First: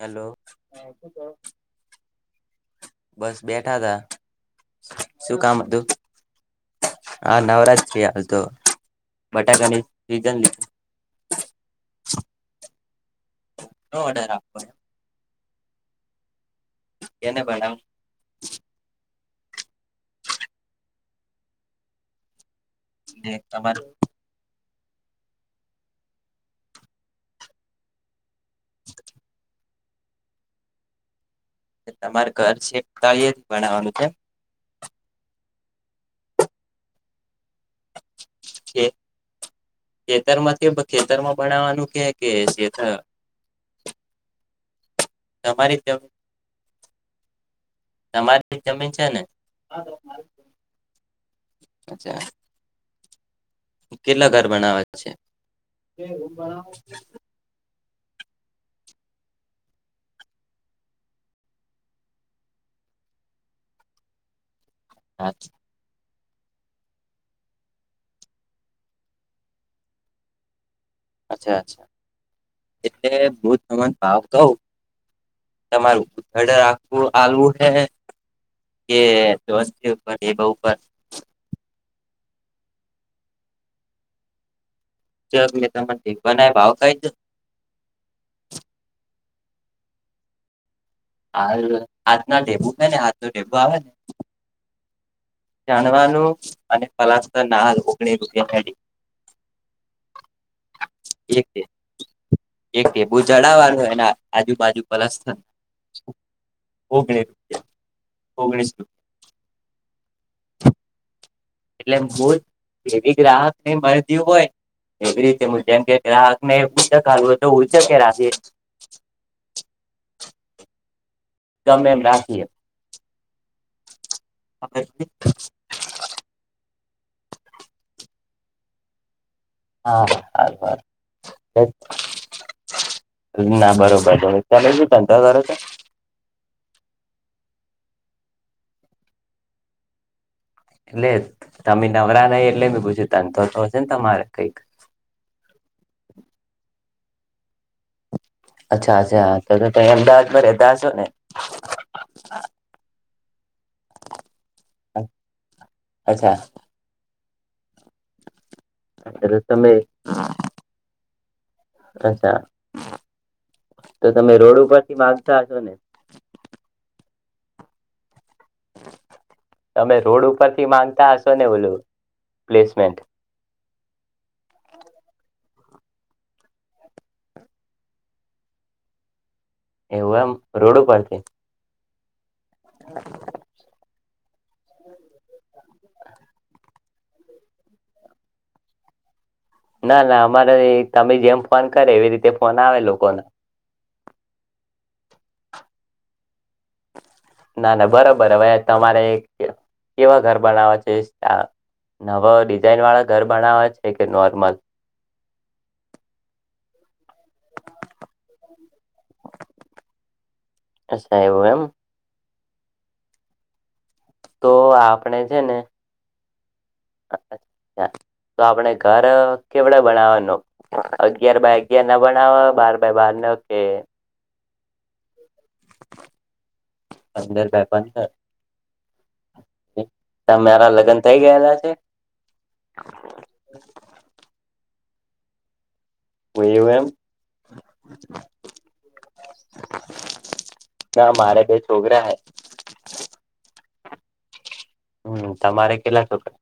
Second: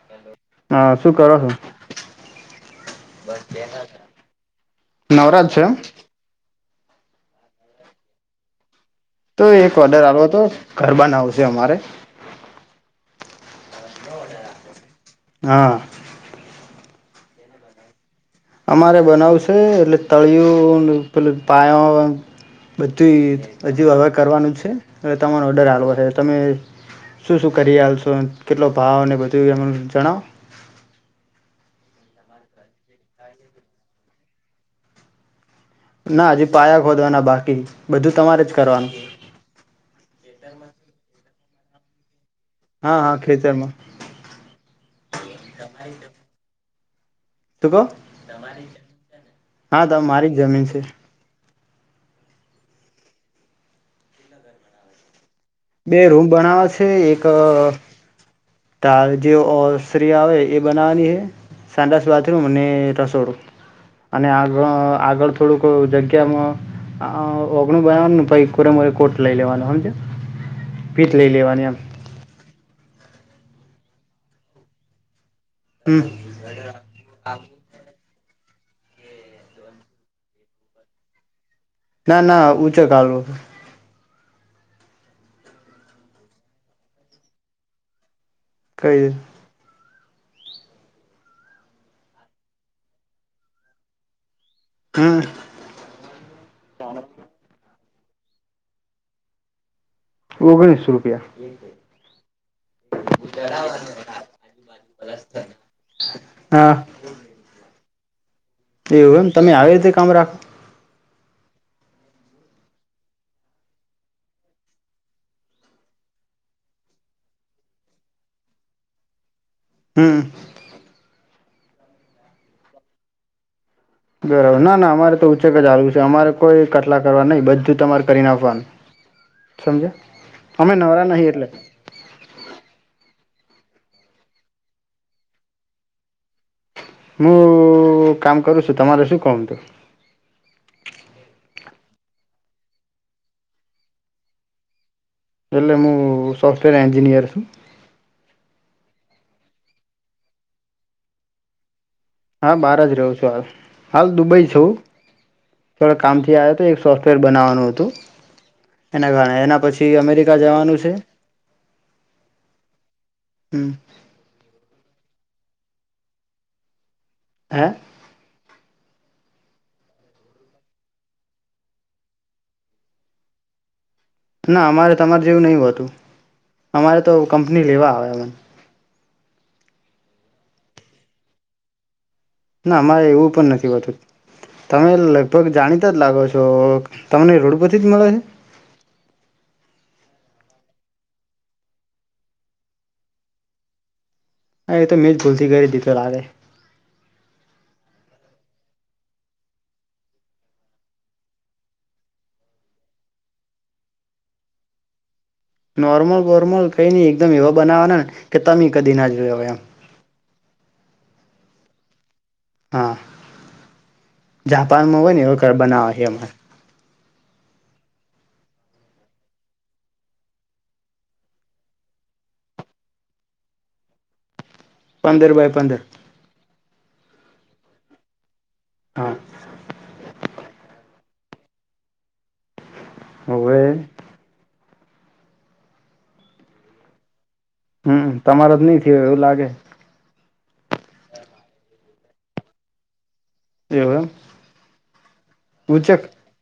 Hello હા શું કરો છો બસ બેઠા તા. શું નવરાજ કામ છે એમ હતું? હા નવરાત્રી હાલ તો. તો એક બટાકાની ઓર્ડર આવ્વો સીઝન તો લીધો ઘર બનાવુશે અમારે. ઓર્ડર આપો. હા. એને બડાવું અમારે બનાવશે, એટલે તળિયું ને પેલો પાયો. બધુંય તમાર હજુ હવે કરવાનું છે. એટલે તમારો ઓર્ડર હાલો હશે તમે શું શું કરી રહયા છો કેટલો ભાવ અને બધું એમ જણાવો તમારે ઘર છેક ખાઈ એ જ બનાવાનું છે ના હજી પાયા ખોદવાના બાકી. બધું તમારે જ કરવાનું. ખેતર માં કે ખેતરમાં બનાવવાનું કે. શેતર હા હા ખેતરમાં. તમારી જેમ શું કહો જ જમીન છે ને હા તો મારી જ જમીન છે. અચ્છા. કેટલા ઘર બનાવા છે. બે રૂમ બનાવવાવ છે. એક [inaudible] બનાવાની છે સાડસ બાથરૂમ ને રસોડું અને આ પણ આગળ થોડું ક જ્યા કે ઓગણું બનાવવાનું પઈ કોરે મોરે કોટ લઈ લેવાનું હમજીયા ફીસ લઈ લેવાની આમ. એ ભૂતભવન ભાવ કહું હમ તમારું હડર રાખવું આલવું હે [unintelligible] ના ના ઊંચે કાલવ [inaudible] દીખવાનાય ભાવ કઈ દો કઈ છે હાર આજના ડેબુ છે ને આજ નુ ડેબુ આવે ને હમ જાણવાનું અને ફલાસ ના હાલવો [unintelligible] ઓગણીસ રૂપિયા એક એક કે બહુ ચડાવવાળો એના આજુબાજુ પલસ્થ હા ઓગણી રૂપિયા ઓગણીસ એવું એમ તમે આવે રીતે કમરા એટલે બોલ તેથી એવી ગ્રાહકને મળતી હોય એવી રીતે જેમ કે ગ્રાહકને હુંચક ખાવુ હોય તો હુંચકે રાખી એ હમ ગમે એમ રાખીએ બરાબર ના ના અમારે તો ઉચેક જ ચાલુ છે અમારે કોઈ કટલા કરવા નહી બધું તમારે કરી નાખવાનું સમજીયા હા અમે નવરા નહી એટલે ના બરોબર બરોબર તમે ભી ધંધો કરો શો હું કામ કરુ છું તમામરે શું કામ હતું એટલે તમે નવરા નઈ એટલે મે પૂછું ધંધો તો હશે ને તમારે કઈક એન્જનીયર અચ્છા અચ્છા ત અમદાવાદમાં રહેતા હસો ને! હા બાર જ રહ્યો છ [unintelligible] હાલ દુબઈ છું થોડ કામ અચ્છા થી આવ્યા તો એકસો ફેર બનાવવાનું હતું. એના કારણે એના તમે પછી અમેરિકા જવાનું છે અચ્છા હમ તો તમે રોડ ઉપરથી માગ [unintelligible] હે? તમે રોડ ઉપરથી માંગતા હશો ને ઓલું પ્લેસમેન્ટ. ના અમારે તમારે જેવું નહિ હોતું અમારે તો કંપની લેવા આવે અમે એવું એમ રોડ ઉપરથી? ના મારે એવું પણ નથી હોતું. તમે લગભગ જાણીતા જ લાગો છો તમને રોડ પરથી જ મળે છે? ના ના અમારે તમે જેમ ફોન કરે એવી રીતે ફોન આવે લોકોના. હા એ તો મેં જ ભૂલથી કરી દીધો લાગે. ના ના બરોબર હવે તમારે કેવા ઘર બનાવા છે નવ ડિઝાઇન વાળા ઘર બનાવા છે કે નોર્મલ? નોર્મલ વોર્મલ કઈ ન એકમ એવા બનાવાના ને કે તમે કદી ના જોયો હ એમ. અચછા એવું એમ? હા. તો જાપાનમાં હોય આપણે ને એવ છે ઘર બનાવા છે અમારે. તો આપણે ઘર કેવડા બનાવાનું અગિયાર બાય અગિયાર ના બનાવવા બાર બાય બાર ના કે પંદર બાય પંદર. પંદર બાય પંદર? હા તમેરા લગન થઈ ગયેલા છે? હોવે વયું એમ હમ તમારે જ નહી થયો એવું લાગે. ના મારા બે છોકરા હૈ. એવું એમ? હમ તમારે ઉચક કેટલા શોકરા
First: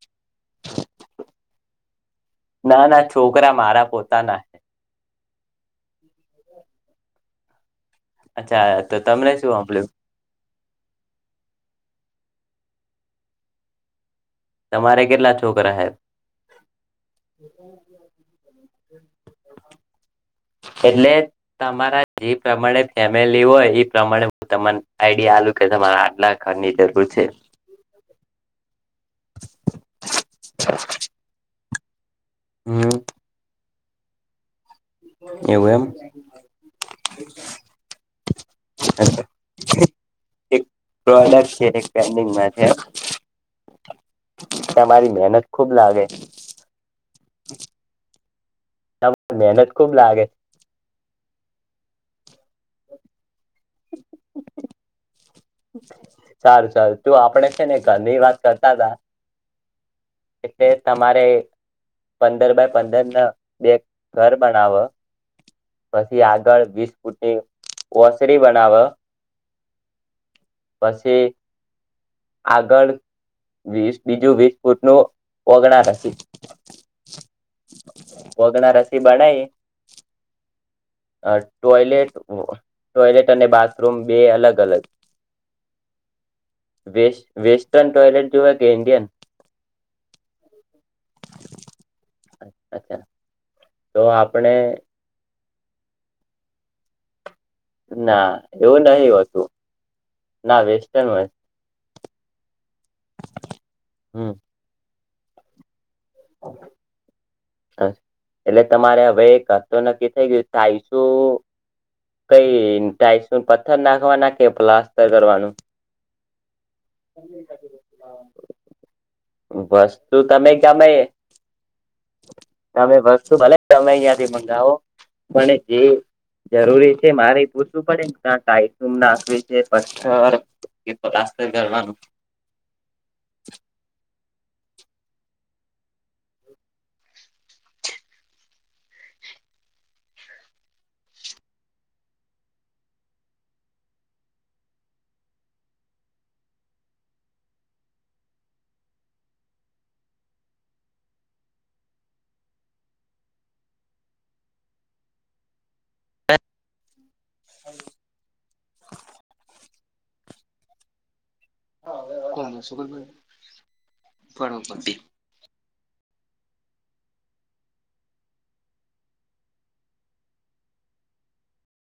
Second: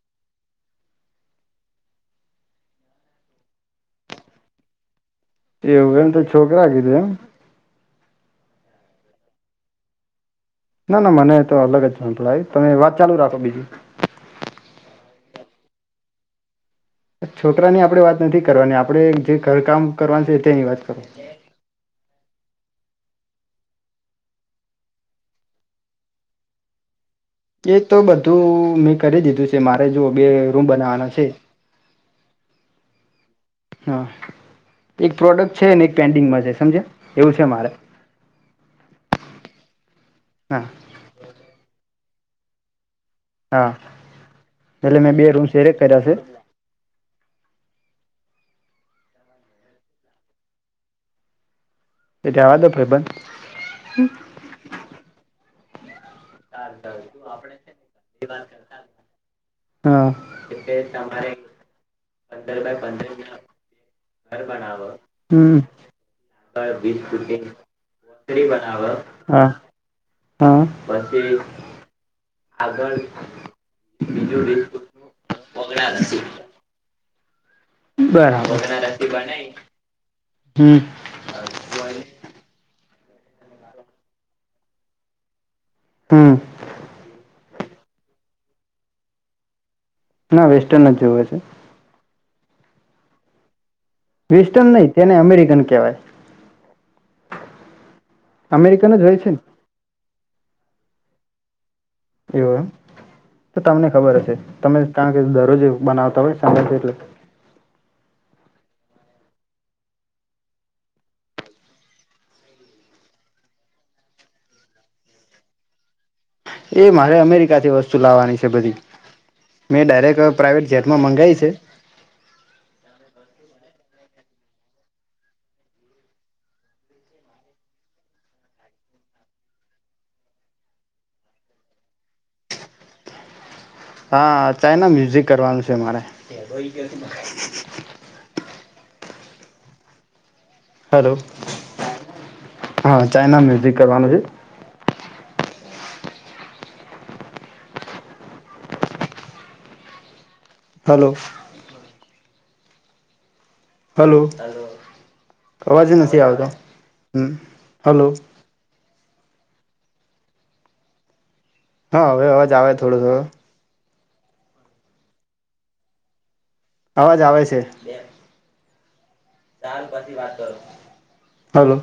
ના ના છોકરા મારા પોતા ના. એવું એમ તો છોકરા કીધા એમ? અચ્છા તો તમને શું સાંભળ્યું? ના ના મને તો અલગ જ સંભળાય તમે વાત ચાલુ રાખો બીજું તમારે કેટલા છોકરા હે? છોકરાની આપણે વાત નથી કરવાની આપણે જે ઘર કામ કરવાનું છે તેની વાત કરો. એટલે તમારા જે પ્રમાણે ફેમિલી હોય એ પ્રમાણે હું તમાને આઈડી આલુ કે તમારે આટલા ઘરની જરૂર છે. એ તો બધું મ કરી દીધું છે મારે જો બે રૂમ બનાવાના છે. હમ. હા. એક પ્રોડક્ટ છે એવું ને એક પેન્ડિંગમાં છે સમજે એવું છે મારે. એમ એક હા. પ્રોડક્ટ છે એક પેન્ડિંગમાં છે. હા. એટલે તમારી મેં બે મહેનત રૂમ ખુબ શેરેક લાગે કર્યા છે. મહેનત ખુબ લાગે. એ જવાદે ભાઈબંધ [inaudible] સારું સારું તું આપડે છે ને ઘરની વાત કરતા હતા હા એટલે તમારે. પંદર બાય પંદર ના બે ઘર બનાવ હમ પછી આગળ વીસ ફૂટની ઓસરી બનાવ. હા. હા પછી આગળ વીસ બીજું વીસ ફૂટ નું વગડા રસી [inaudible] બરાબર રસી બનાયે હમ અ ટોયલેટ. ટોયલેટ અને બાથરૂમ બે અલગ અલગ. હમ વેસ્ટ વેસ્ટ સ્ટર્ન ટોયલેટ જોવે કે ઇન્ડિયન ના વેસ્ટર્ન જ જોવે છે. અ અચ્છા તો આપણે વિસ્ટન નહી તેને અમેરિકન કેવાય ના એવું નહિ છે ને હોતું ના વેસ્ટન હોય એવ તો તમને ખબર હમ હશે તમે કારણ કે દરરોજ બનાવ તમે [unintelligible] એટલે થાય એટલે તમારે હવે તો નક્કી થઈ ગયું થાઇસું કઈ ટાઈસ પથ્થર નાખવાના કે પ્લાસ્ટતર કરવાનું એ મારે અમેરિકા થી વસ્તુ લાવવાની છે બધી મેં વસ્તુ ડાયરેક્ટ તમે પ્રઇવેટ ગમે જેટમાં મંગાઈ છે. તમે વસ્તુ ભલે તમે અહિયાં થી મંગાવો પણ જે જરૂરી છે મારે પૂછવું પડે કટમ નાખવી છે પથ્થર કે પલાસ્ટર કરવાનું હા ચાઈના મ્યુઝિક કરવાનું છે મારે. હેલો હા ચાઈના મ્યુઝિક કરવાનું છે. હલો. હલો અવાજ નથી આવતો હમ હલો. હા હવે અવાજ આવે થોડું થોડું પરોપતિ અવાજ આવે છે. ચાલ પછી વાત કરો હલો.